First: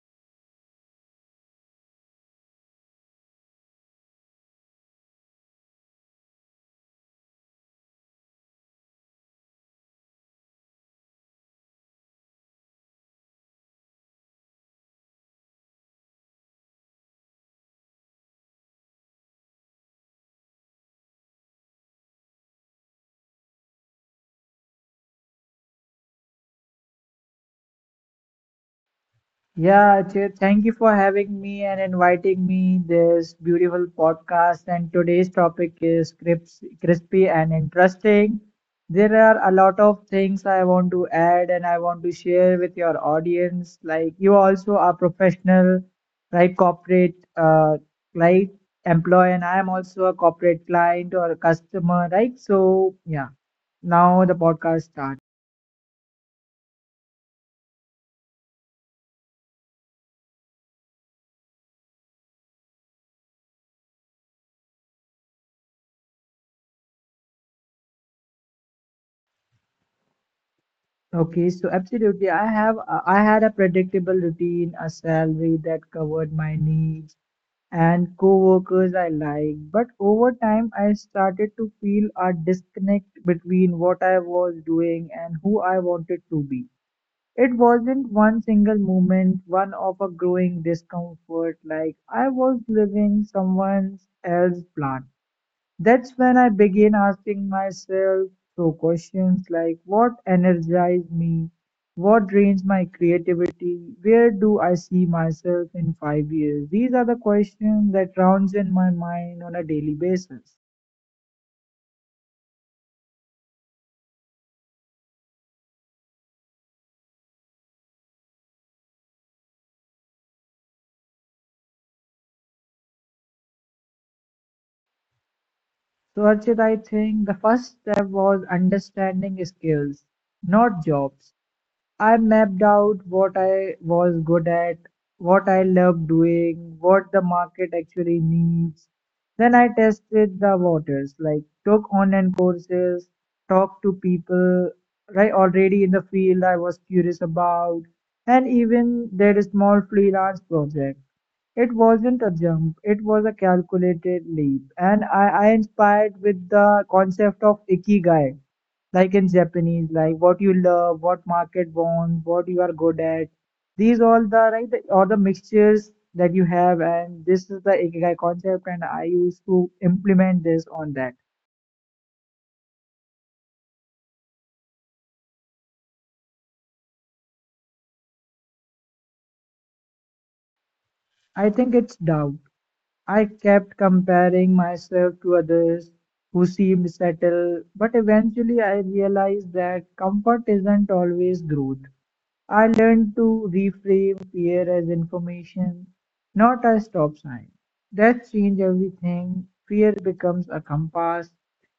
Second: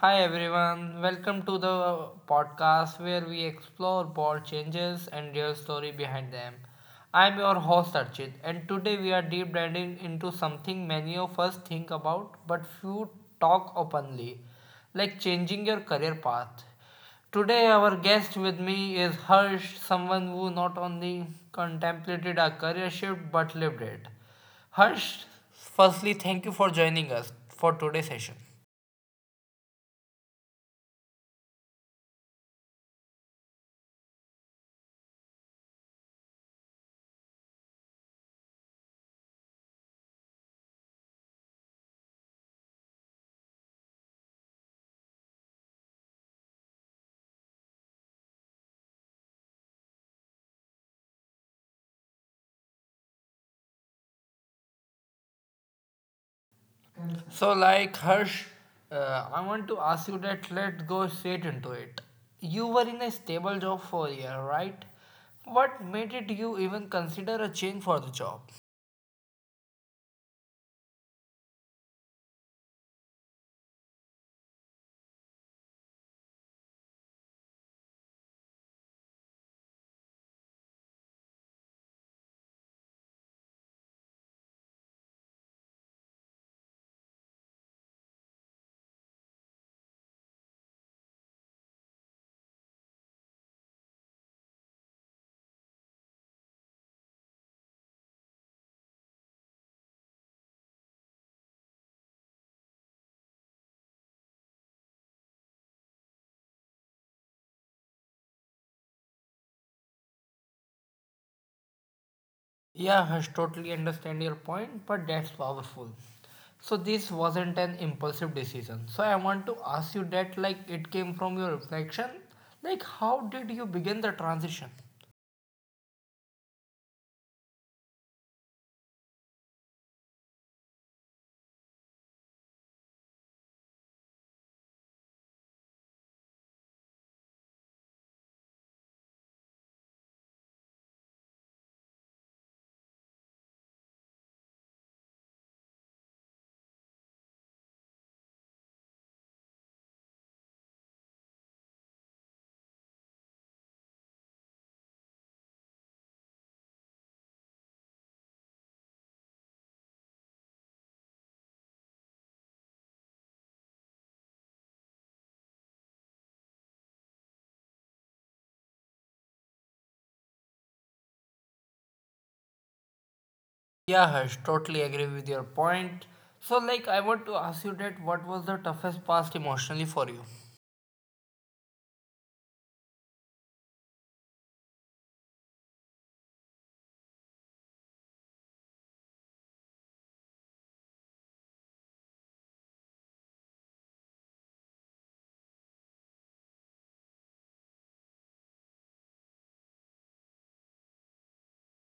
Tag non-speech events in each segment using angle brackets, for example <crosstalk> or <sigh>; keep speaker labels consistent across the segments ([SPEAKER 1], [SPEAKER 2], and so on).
[SPEAKER 1] Hi, everyone. Welcome to the podcast where we explore bold changes and real story behind them. I'm your host Archit, and today we are deep diving into something many of us think about but few talk openly, like changing your career path. Today, our guest with me is Harsh, someone who not only contemplated a career shift but lived it. Harsh, firstly, thank you for joining us for today's session.
[SPEAKER 2] Yeah, Ajay, thank you for having me and inviting me this beautiful podcast. And today's topic is crisp, crispy and interesting. There are a lot of things I want to add and I want to share with your audience. Like you also are professional, right? Corporate, right? Employee, and I am also a corporate client or a customer, right? So yeah, now the podcast starts.
[SPEAKER 1] So, like Harsh, I want to ask you that let's go straight into it. You were in a stable job for a year, right? What made it you even consider a change for the job?
[SPEAKER 2] Okay, so absolutely. I had a predictable routine, a salary that covered my needs, and coworkers I liked. But over time, I started to feel a disconnect between what I was doing and who I wanted to be. It wasn't one single moment, one of a growing discomfort, like I was living someone else's plan. That's when I begin asking myself so questions like what energizes me, what drains my creativity, where do I see myself in 5 years? These are the questions that rounds in my mind on a daily basis.
[SPEAKER 1] Yeah, Harsh, totally understand your point, but that's powerful. So this wasn't an impulsive decision. So I want to ask you that like it came from your reflection. Like how did you begin the transition?
[SPEAKER 2] So Archit, I think the first step was understanding skills, not jobs. I mapped out what I was good at, what I loved doing, what the market actually needs. Then I tested the waters, like took online courses, talked to people right already in the field I was curious about, and even did a small freelance project. It wasn't a jump, it was a calculated leap, and I inspired with the concept of ikigai like in Japanese, like what you love, what market wants, what you are good at. These all the right all the mixtures that you have, and this is the ikigai concept, and I used to implement this on that.
[SPEAKER 1] Yeah, Harsh, totally agree with your point. So like I want to ask you that what was the toughest past emotionally for you?
[SPEAKER 2] I think it's Dao. I kept comparing myself to others who seemed settled, but eventually I realized that comfort isn't always growth. I learned to reframe fear as information, not a stop sign. That changed everything. Fear becomes a compass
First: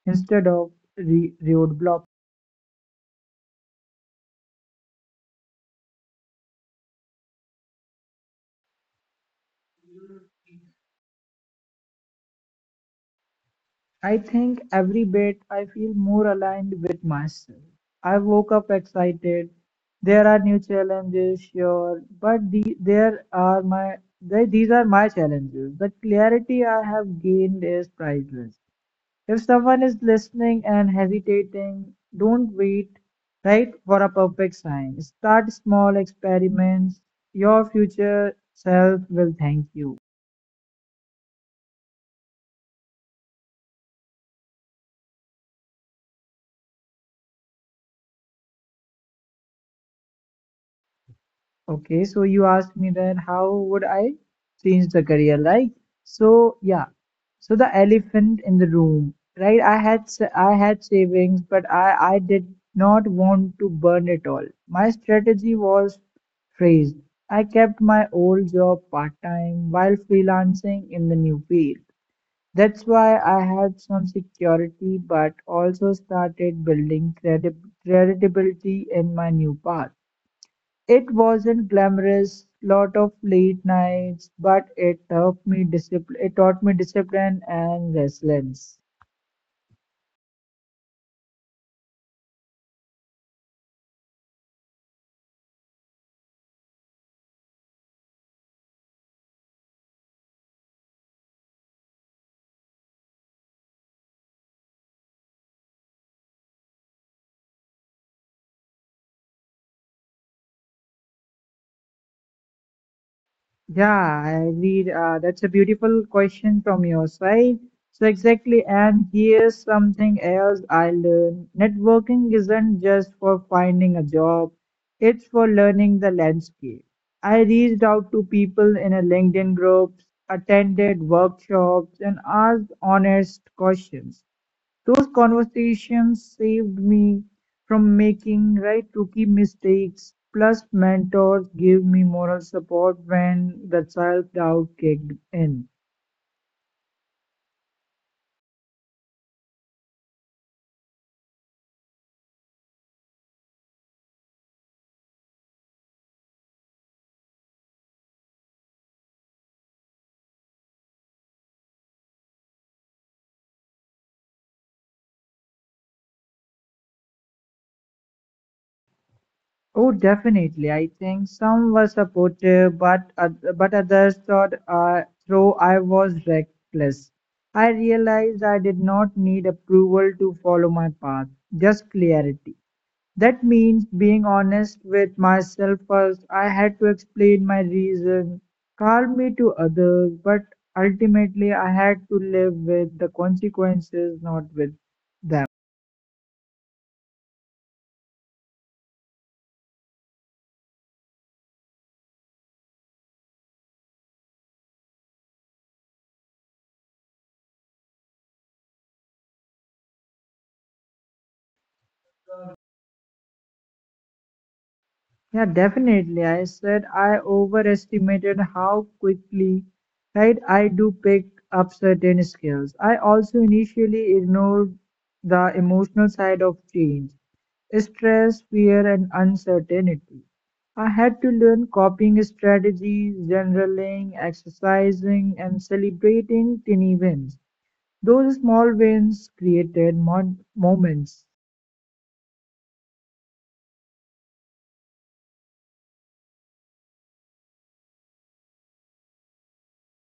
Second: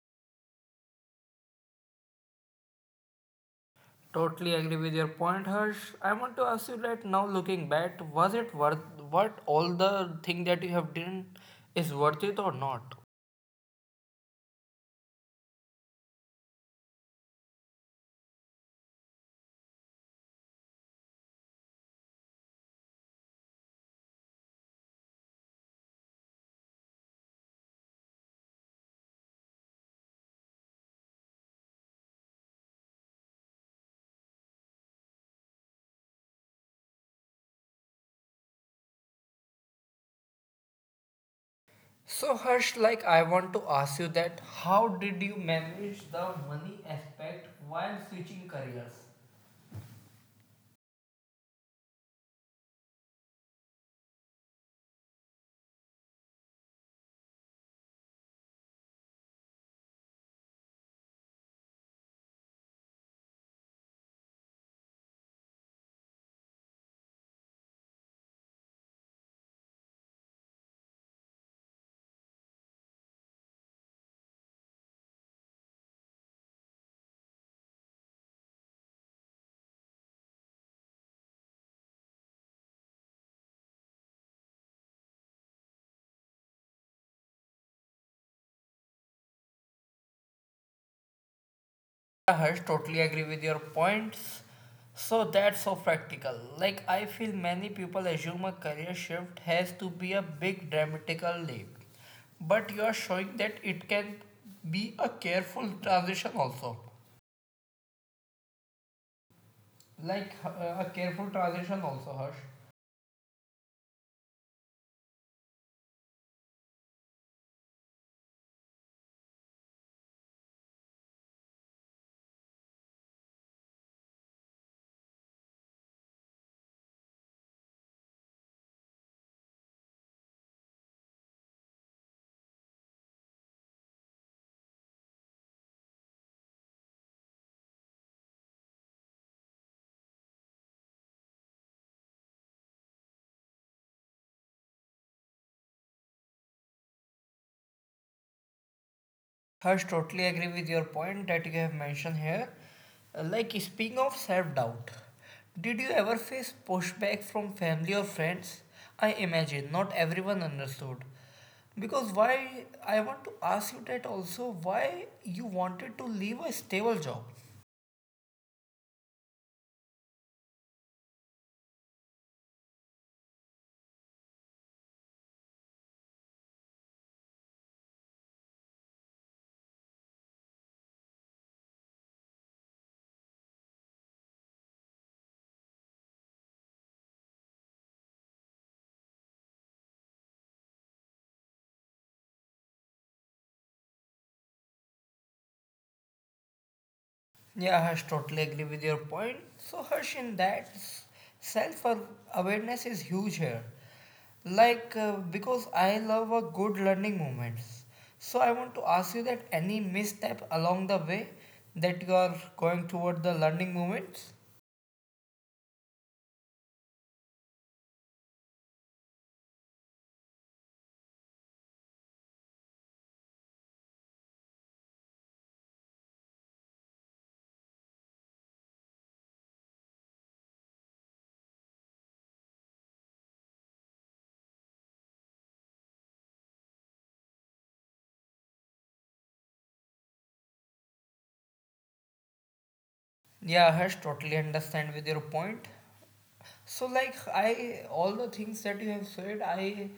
[SPEAKER 2] instead of roadblock.
[SPEAKER 1] Totally agree with your point, Harsh. I want to ask you that now looking back, was it worth what all the thing that you have done is worth it or not?
[SPEAKER 2] I think every bit I feel more aligned with myself. I woke up excited. There are new challenges, sure, but the, there are my they, these are my challenges. The clarity I have gained is priceless. If someone is listening and hesitating, don't wait right for a perfect sign. Start small experiments. Your future self will thank you.
[SPEAKER 1] So Harsh, like I want to ask you that how did you manage the money aspect while switching careers?
[SPEAKER 2] Okay, so you asked me then how would I change the career, like so yeah. So the elephant in the room, right? I had savings, but I did not want to burn it all. My strategy was phrased. I kept my old job part-time while freelancing in the new field. That's why I had some security, but also started building credit credibility in my new path. It wasn't glamorous, lot of late nights, but it helped me discipline. It taught me discipline and resilience.
[SPEAKER 1] Yeah, Harsh, totally agree with your points. So that's so practical. Like I feel many people assume a career shift has to be a big dramatical leap. But you are showing that it can be a careful transition also. Like a careful transition also, Harsh.
[SPEAKER 2] Yeah, I agree. That's a beautiful question from your side. So, exactly. And here's something else I learned networking isn't just for finding a job, it's for learning the landscape. I reached out to people in a LinkedIn groups, attended workshops, and asked honest questions. Those conversations saved me from making right rookie mistakes, plus mentors gave me moral support when the self-doubt kicked in.
[SPEAKER 1] Harsh, totally agree with your point that you have mentioned here. Like speaking of self doubt, did you ever face pushback from family or friends? I imagine not everyone understood. Because why I want to ask you that also why you wanted to leave a stable job.
[SPEAKER 2] Oh, definitely. I think some were supportive, but but others thought though I was reckless. I realized I did not need approval to follow my path, just clarity. That means being honest with myself first. I had to explain my reason, calm me to others, but ultimately I had to live with the consequences, not with them.
[SPEAKER 1] Yeah, Harsh, totally agree with your point. So, Harsh, in that, self awareness is huge here. Like, because I love a good learning moments. So, I want to ask you that any misstep along the way that you are going toward the learning moments?
[SPEAKER 2] Yeah, definitely. I said I overestimated how quickly, right, I do pick up certain skills. I also initially ignored the emotional side of change, stress, fear, and uncertainty. I had to learn coping strategies, journaling, exercising, and celebrating tiny wins. Those small wins created mon moments.
[SPEAKER 1] Yeah, Harsh, totally understand with your point. So like I all the things that you have said, I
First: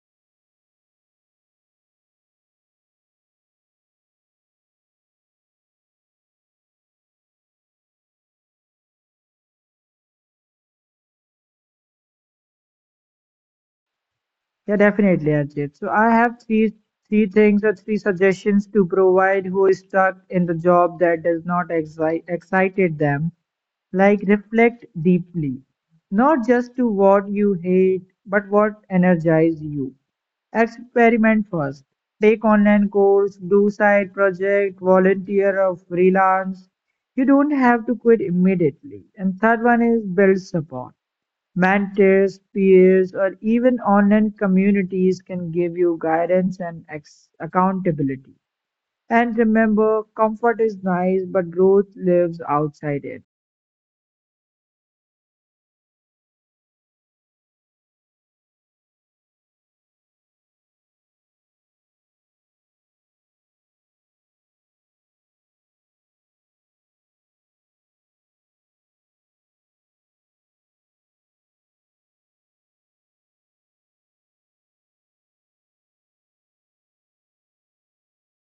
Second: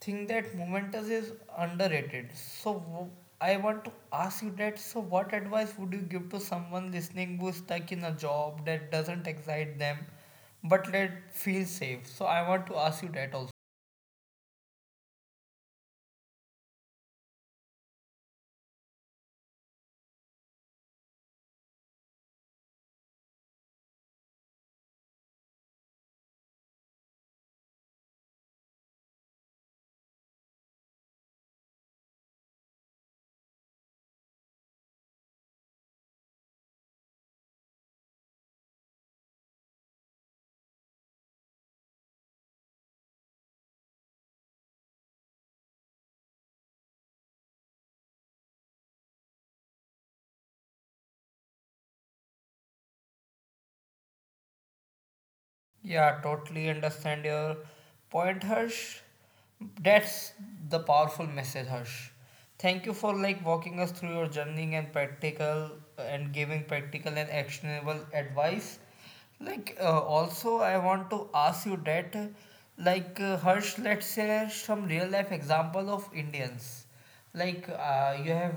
[SPEAKER 1] think that Momentous is underrated. So I want to ask you that. So what advice would you give to someone listening who's stuck in a job that doesn't excite them, but let feel safe? So I want to ask you that also.
[SPEAKER 2] Yeah, definitely, Ajit. So I have three things or three suggestions to provide who is stuck in the job that does not excited them. Like reflect deeply, not just to what you hate, but what energize you. Experiment first. Take online course, do side project, volunteer or freelance. You don't have to quit immediately. And third one is build support. Mentors, peers, or even online communities can give you guidance and accountability. And remember, comfort is nice, but growth lives outside it.
[SPEAKER 1] Yeah, totally understand your point, Harsh. That's the powerful message, Harsh. Thank you for like walking us through your journey and practical and giving practical and actionable advice. Like also, I want to ask you that, like Harsh, let's share some real life example of Indians like you have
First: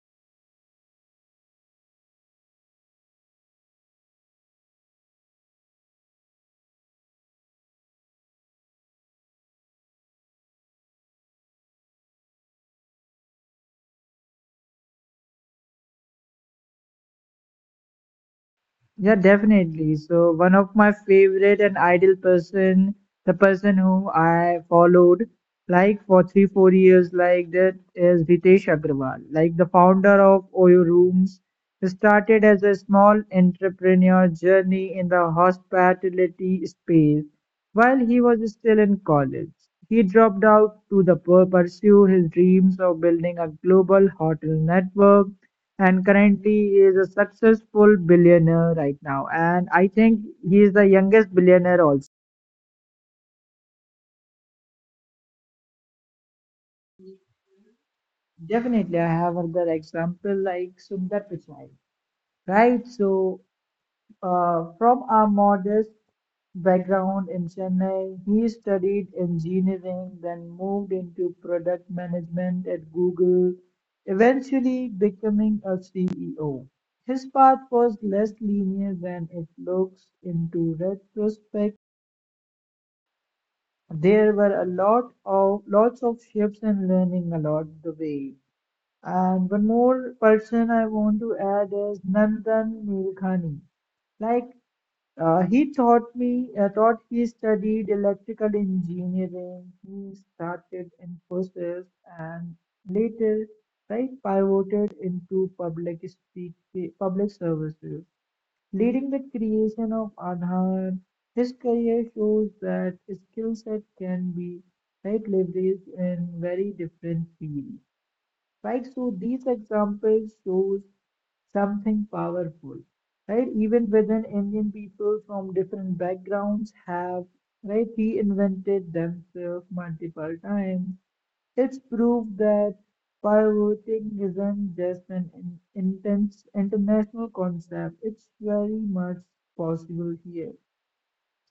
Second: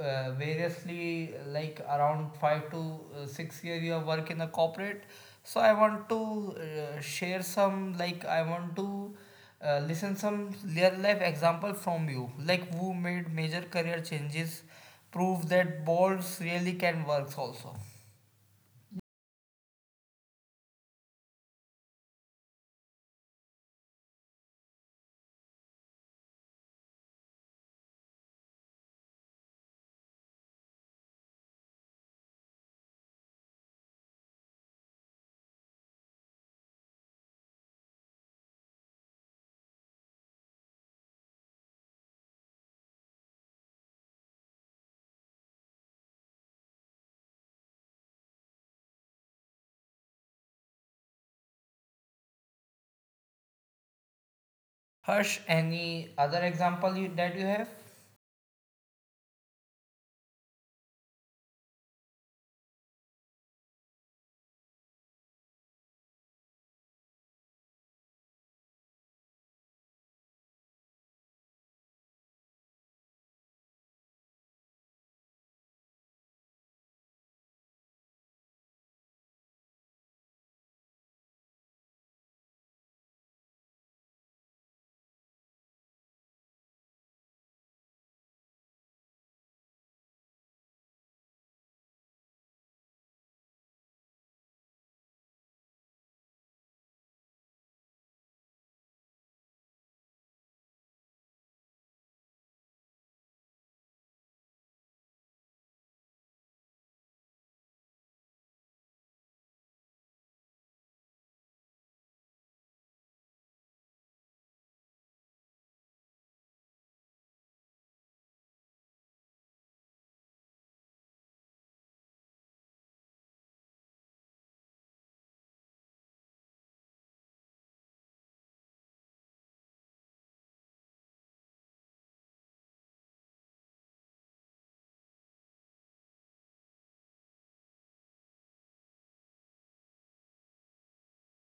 [SPEAKER 1] variously like around five to 6 year you have work in a corporate. So I want to share some like I want to listen some real life example from you. Like who made major career changes, prove that balls really can work also.
[SPEAKER 2] Yeah, definitely. So one of my favorite and ideal person, the person who I followed like for three, 4 years like that is Ritesh Agrawal, like the founder of OYO Rooms. He started as a small entrepreneur journey in the hospitality space while he was still in college. He dropped out to the pursue his dreams of building a global hotel network and currently he is a successful billionaire right now. And I think he is the youngest billionaire also.
[SPEAKER 1] Harsh, any other example you, that you have?
[SPEAKER 2] Definitely, I have another example like Sundar Pichai, right? So, from a modest background in Chennai, he studied engineering, then moved into product management at Google, eventually becoming a CEO. His path was less linear than it looks into retrospect. There were a lot of lots of shifts and learning along the way. And one more person I want to add is Nandan Nilekani. Like he taught me, taught he studied electrical engineering. He started Infosys and later, right, pivoted into public services. Leading the creation of Aadhaar, his career shows that skill set can be right leveraged in very different fields, right? So these examples shows something powerful, right? Even within Indian people from different backgrounds have, right, reinvented themselves multiple times. It's proof that pivoting isn't just intense international concept. It's very much possible here.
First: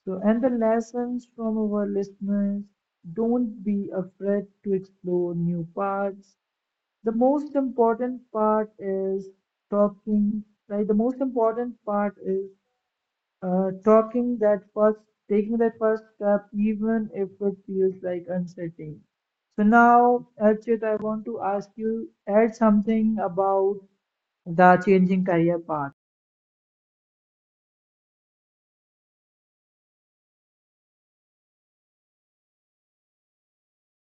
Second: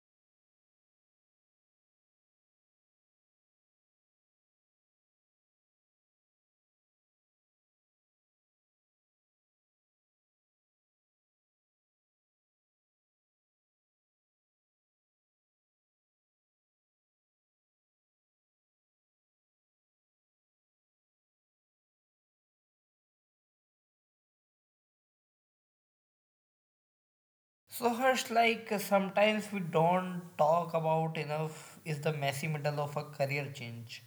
[SPEAKER 2] So, and the lessons from our listeners don't be afraid to explore new parts. The most important part is talking, right? The most important part is talking that first, taking that first step, even if it feels like uncertain. So now, Archit, I want to ask you add something about the changing career path.
[SPEAKER 1] So Harsh, like sometimes we don't talk about enough is the messy middle of a career change.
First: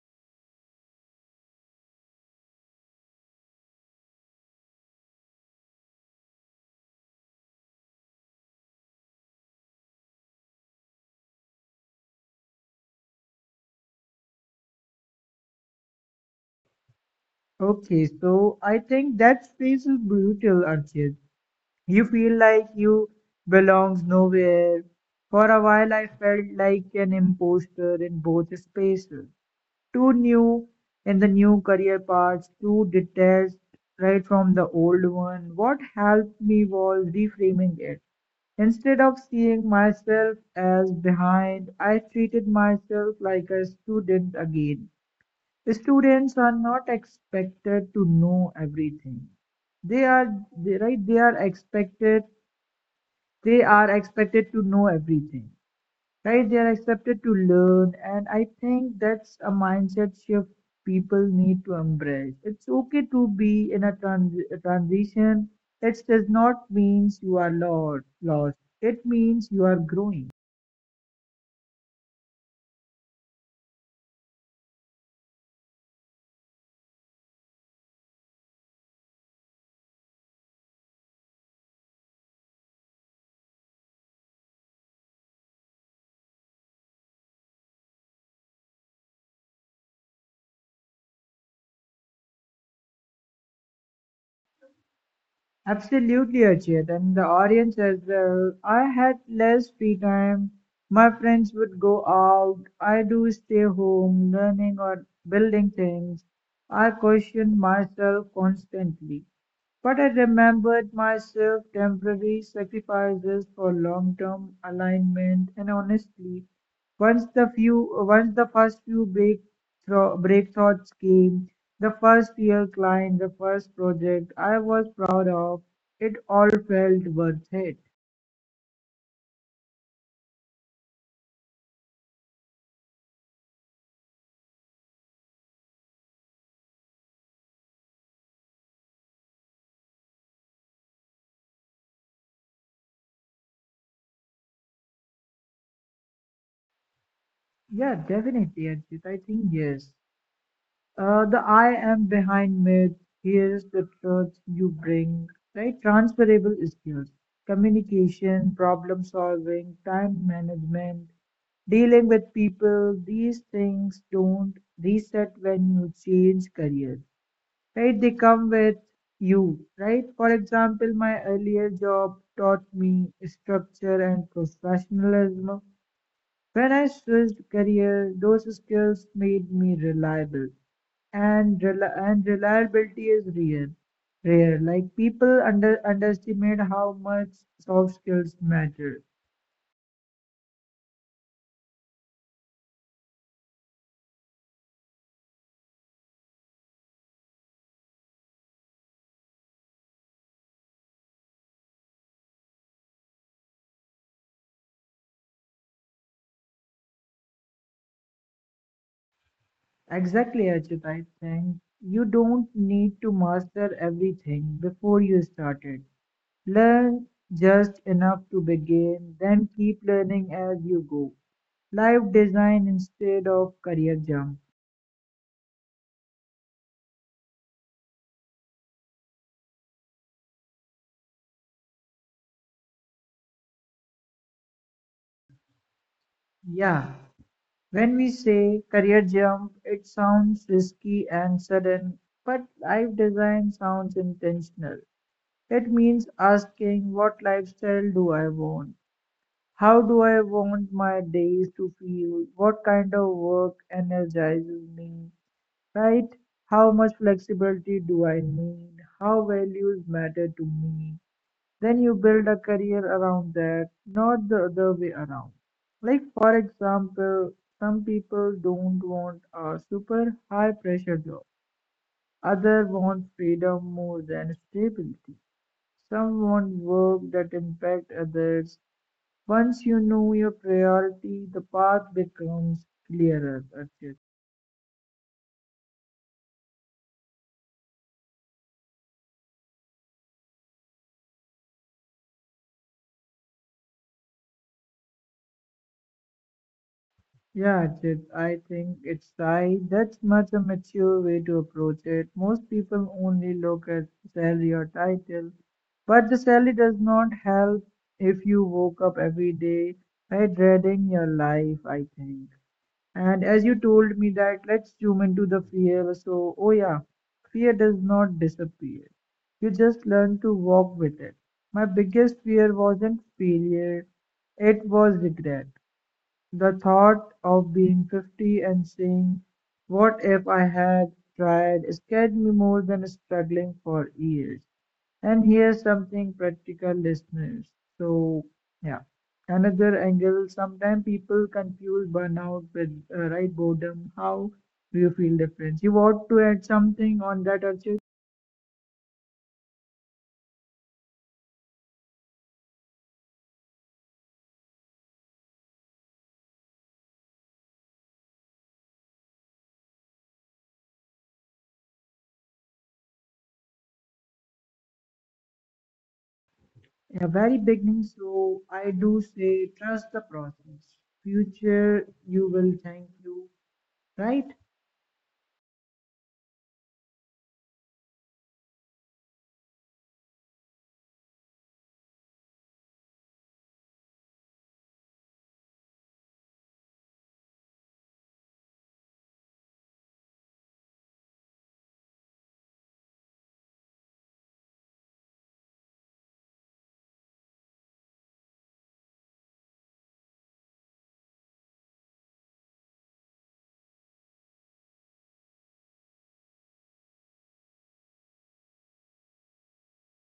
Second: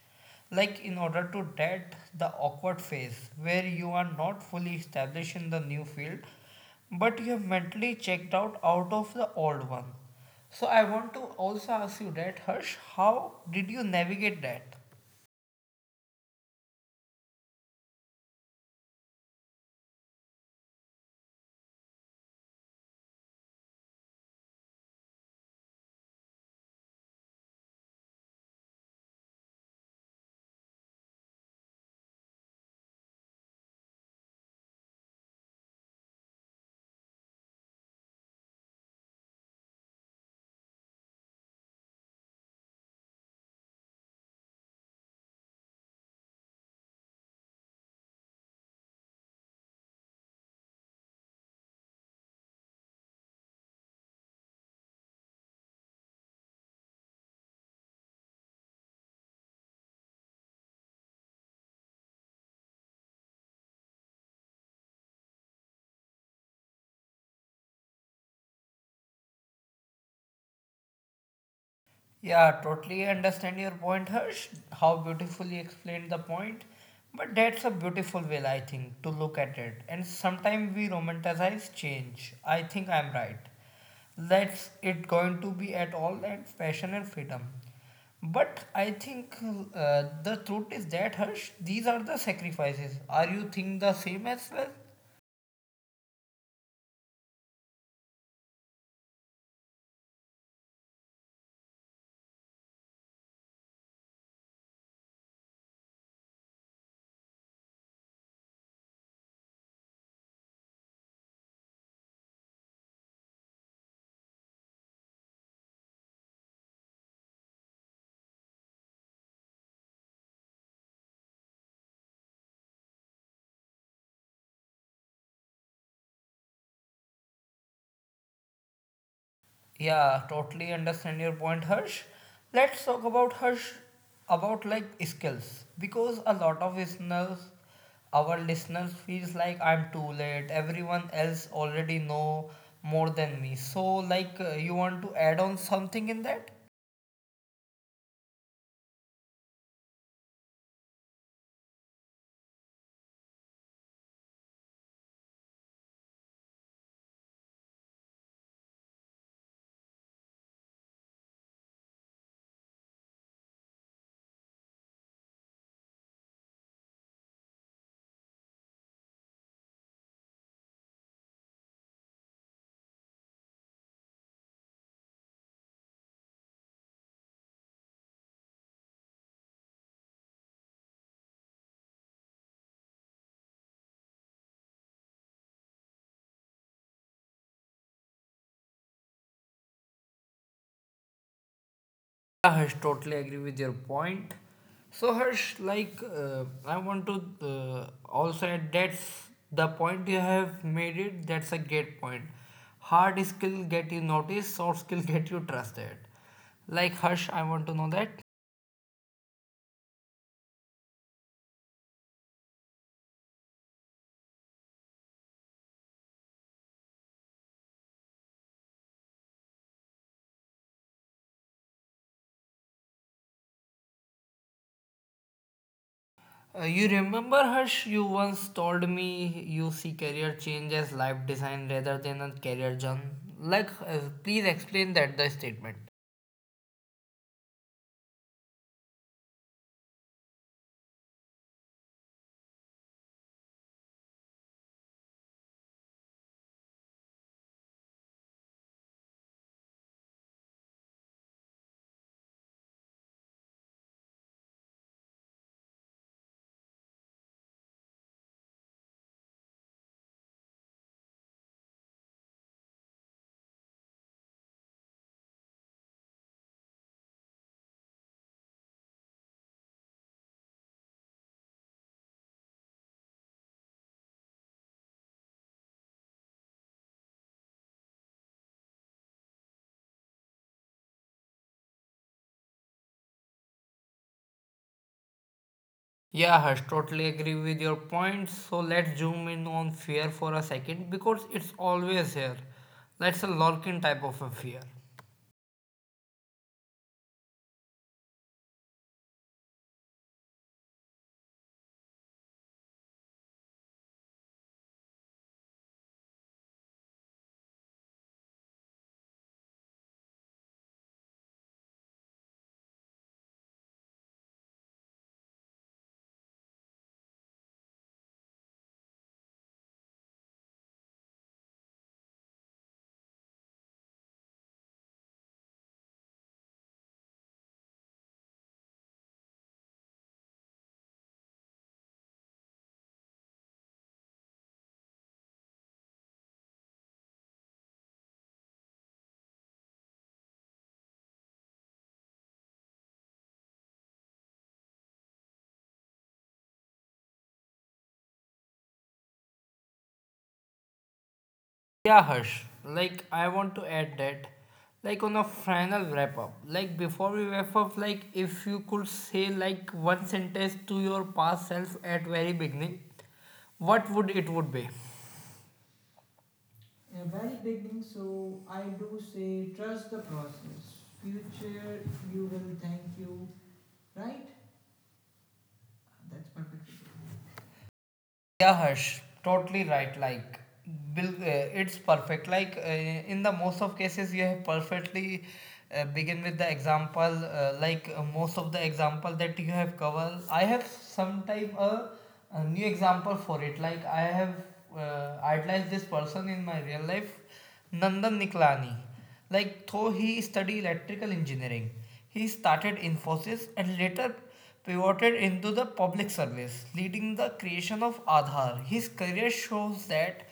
[SPEAKER 1] Like in order to that the awkward phase where you are not fully established in the new field, but you have mentally checked out of the old one. So I want to also ask you that Harsh, how did you navigate that?
[SPEAKER 2] Okay, so I think that's feels brutal, Archit. You feel like you belongs nowhere. For a while, I felt like an imposter in both spaces. Too new in the new career paths, too detached right from the old one. What helped me was reframing it. Instead of seeing myself as behind, I treated myself like a student again. Students are not expected to know everything. they are they, right they are expected they are expected to know everything, right, they are expected to learn, and I think that's a mindset shift people need to embrace. It's okay to be in a, a transition. It does not means you are lost, it means you are growing.
[SPEAKER 1] Yeah, totally understand your point, Harsh. How beautifully you explained the point. But that's a beautiful way, I think, to look at it. And sometimes we romanticize change. I think I'm right. That's it going to be at all and fashion and freedom. But I think the truth is that, Harsh, these are the sacrifices. Are you think the same as well?
[SPEAKER 2] Absolutely, Ajit, and the audience as well. I had less free time. My friends would go out. I do stay home, learning or building things. I question myself constantly. But I remembered myself temporary sacrifices for long-term alignment, and honestly, once the first few breakthroughs came, the first real client, the first project I was proud of, it all felt worth it.
[SPEAKER 1] Yeah, totally understand your point, Harsh. Let's talk about Harsh about like skills because a lot of listeners, our listeners feels like I'm too late. Everyone else already know more than me. So like you want to add on something in that?
[SPEAKER 2] Yeah, definitely, Archit. I think yes. The I am behind myth. Here's the truth you bring, right? Transferable skills, communication, problem solving, time management, dealing with people. These things don't reset when you change career, right? They come with you, right? For example, my earlier job taught me structure and professionalism. When I switched career, those skills made me reliable, and reliability is rare. Like people underestimate how much soft skills matter.
[SPEAKER 1] Yeah, Harsh, totally agree with your point. So, Harsh, like, I want to also add that's the point you have made it, that's a great point. Hard skill get you noticed, soft skill <laughs> get you trusted. Like, Harsh, I want to know that.
[SPEAKER 2] Exactly, Ajit. I think you don't need to master everything before you started. Learn just enough to begin, then keep learning as you go. Life design instead of career jump.
[SPEAKER 1] You remember, Harsh, you once told me you see career change as life design rather than a career jump. Like, please explain that the statement.
[SPEAKER 2] Yeah. When we say career jump, it sounds risky and sudden, but life design sounds intentional. It means asking what lifestyle do I want? How do I want my days to feel? What kind of work energizes me? Right? How much flexibility do I need? How values matter to me? Then you build a career around that, not the other way around. Like, for example, some people don't want a super high pressure job, others want freedom more than stability. Some want work that impacts others. Once you know your priority, the path becomes clearer, Archit.
[SPEAKER 1] Yeah, Harsh, totally agree with your point. So let's zoom in on fear for a second because it's always here. That's a lurking type of a fear.
[SPEAKER 2] Yeah, Ajit, I think it's right. That's much a mature way to approach it. Most people only look at salary or title, but the salary does not help if you woke up every day by dreading your life, I think. And as you told me that, let's zoom into the fear. So, oh yeah, fear does not disappear. You just learn to walk with it. My biggest fear wasn't failure, it was regret. The thought of being 50 and saying, what if I had tried scared me more than struggling for years. And here's something practical, listeners. So, yeah, another angle. Sometimes people confuse burnout with right boredom. How do you feel difference? You ought to add something on that, Archit.
[SPEAKER 1] Yeah, Harsh, like I want to add that, like on a final wrap up, like before we wrap up, like if you could say like one sentence to your past self at very beginning, what would it would be? A
[SPEAKER 2] Yeah,
[SPEAKER 1] very
[SPEAKER 2] very
[SPEAKER 1] beginning,
[SPEAKER 2] beginning.
[SPEAKER 1] so
[SPEAKER 2] So
[SPEAKER 1] I
[SPEAKER 2] I
[SPEAKER 1] do
[SPEAKER 2] do
[SPEAKER 1] say
[SPEAKER 2] say
[SPEAKER 1] trust
[SPEAKER 2] trust
[SPEAKER 1] the
[SPEAKER 2] the process.
[SPEAKER 1] process. Future,
[SPEAKER 2] Future,
[SPEAKER 1] you
[SPEAKER 2] you
[SPEAKER 1] will
[SPEAKER 2] will
[SPEAKER 1] thank
[SPEAKER 2] thank
[SPEAKER 1] you,
[SPEAKER 2] you,
[SPEAKER 1] right?
[SPEAKER 2] right?
[SPEAKER 1] That's perfectly good. Yeah, Harsh, totally right. Like, Bill, it's perfect. Like, in the most of cases, you have perfectly begin with the example. Like most of the example that you have covered, I have some type a new example for it. Like, I have idolized this person in my real life, Nandan Niklani. Like, though he studied electrical engineering, he started Infosys and later pivoted into the public service, leading the creation of Aadhaar. His career shows that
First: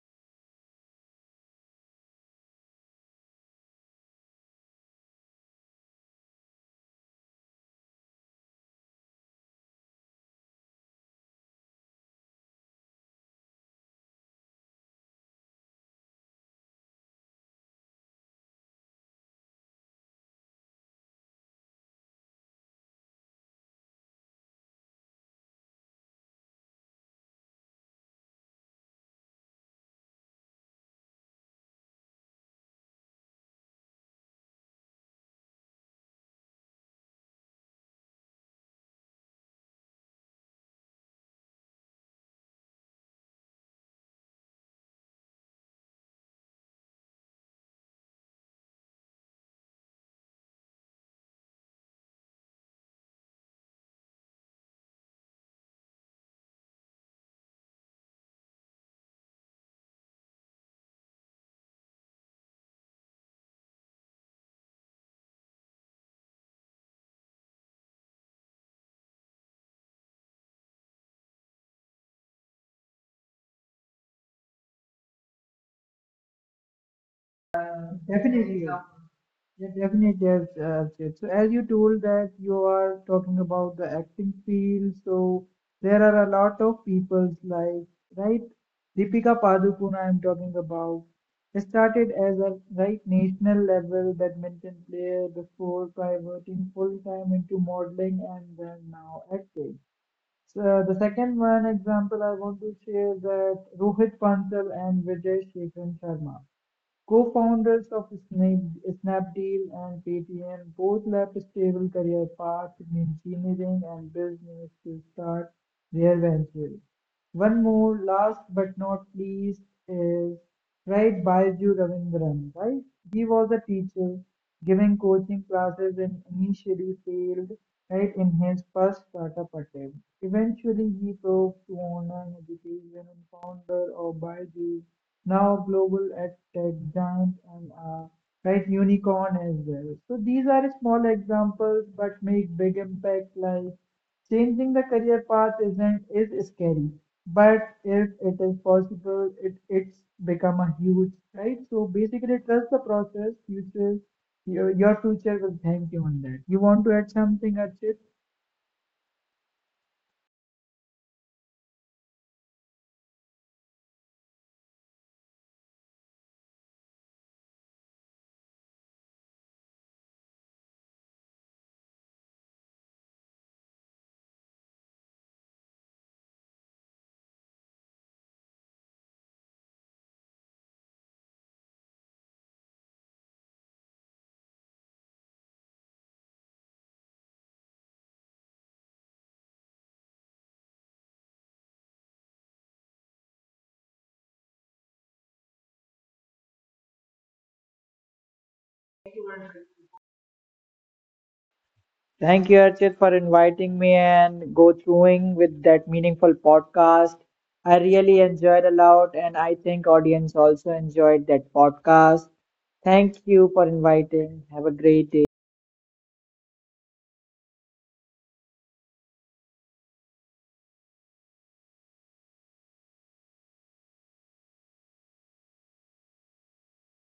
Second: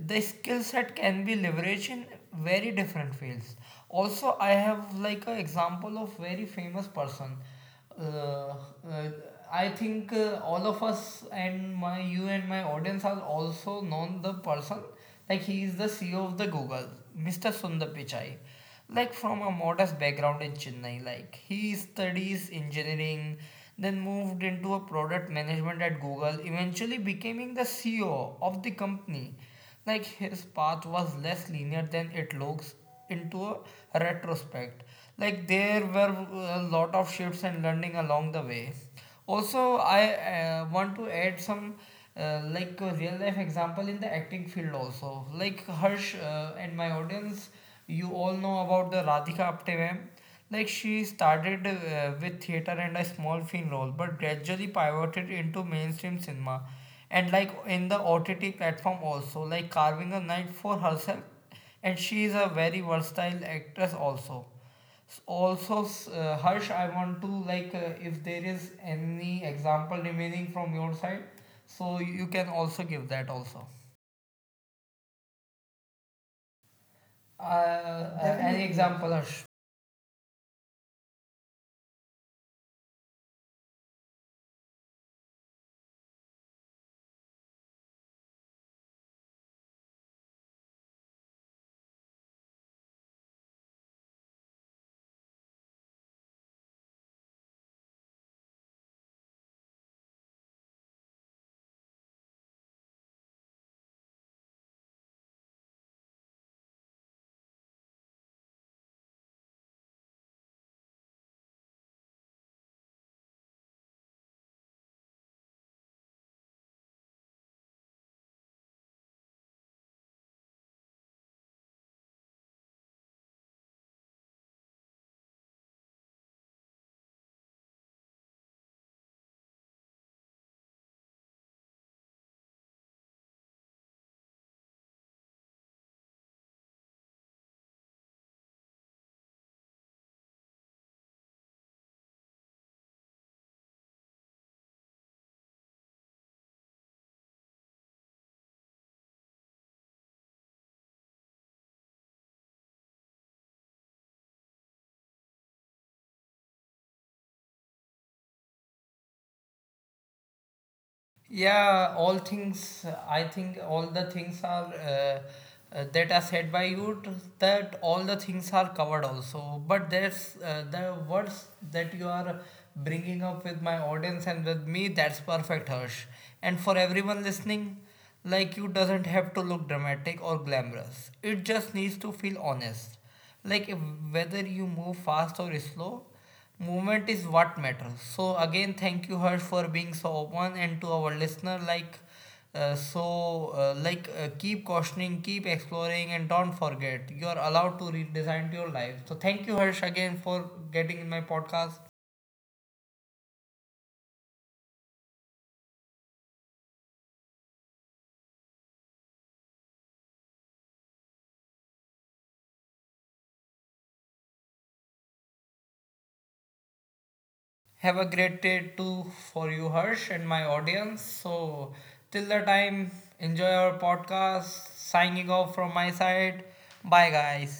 [SPEAKER 1] the skill set can be leveraged in very different fields. Also, I have like an example of very famous person uh, uh, I think all of us and my you and my audience are also known the person. Like he is the CEO of the Google, Mr. Sundar Pichai. Like from a modest background in Chennai, like he studies engineering, then moved into a product management at Google, eventually becoming the CEO of the company. Like his path was less linear than it looks into a retrospect. Like there were a lot of shifts and learning along the way. Also, I want to add some like a real life example in the acting field also. Like Harsh and my audience, you all know about the Radhika Apte ma'am. Like she started with theater and a small film role, but gradually pivoted into mainstream cinema, and like in the OTT platform also, like carving a niche for herself. And she is a very versatile actress also. Also, Harsh, I want to like if there is any example remaining from your side, so you can also give that also. Uh,
[SPEAKER 2] Definitely. So,
[SPEAKER 1] uh, any
[SPEAKER 2] yeah,
[SPEAKER 1] Definitely
[SPEAKER 2] definitely.
[SPEAKER 1] example,
[SPEAKER 2] Yes,
[SPEAKER 1] Harsh?
[SPEAKER 2] Sid. So as you told that you are talking about the acting field, so there are a lot of people like, right? Deepika Padukone, I'm talking about. She started as a right national level badminton player before pivoting full time into modeling and then now acting. So the second one example I want to share is that Rohit Bansal and Vijay Shekhar Sharma. Co-founders of Snapdeal and Paytm both left stable career paths in engineering and business to start their ventures. One more, last but not least, is right Baiju Ravindran, right? He was a teacher giving coaching classes and initially failed right in his first startup attempt. Eventually, he broke to online education and founder of Baiju, now global ad tech giant and right unicorn as well. So these are small examples but make big impact. Like changing the career path isn't is scary, but if it is possible it it's become a huge right. So basically trust the process future your future will thank you. On that you want to add something, Archit?
[SPEAKER 1] Yeah, all things, I think all the things are that are said by you, that all the things are covered also. But there's the words that you are bringing up with my audience and with me, that's perfect, Harsh. And for everyone listening, like you doesn't have to look dramatic or glamorous. It just needs to feel honest. Like if, whether you move fast or slow, movement is what matters. So again, thank you her for being so open, and to our listener like so like keep questioning, keep exploring, and don't forget you are allowed to redesign your life. So thank you, Harsh, again for getting in my podcast.
[SPEAKER 2] Thank you, Archit, for inviting me and go throughing with that meaningful podcast. I really enjoyed a lot, and I think audience also enjoyed that podcast. Thank you for inviting. Have a great day.
[SPEAKER 1] Have a great day too for you, Harsh, and my audience. So till the time, enjoy our podcast. Signing off from my side. Bye, guys.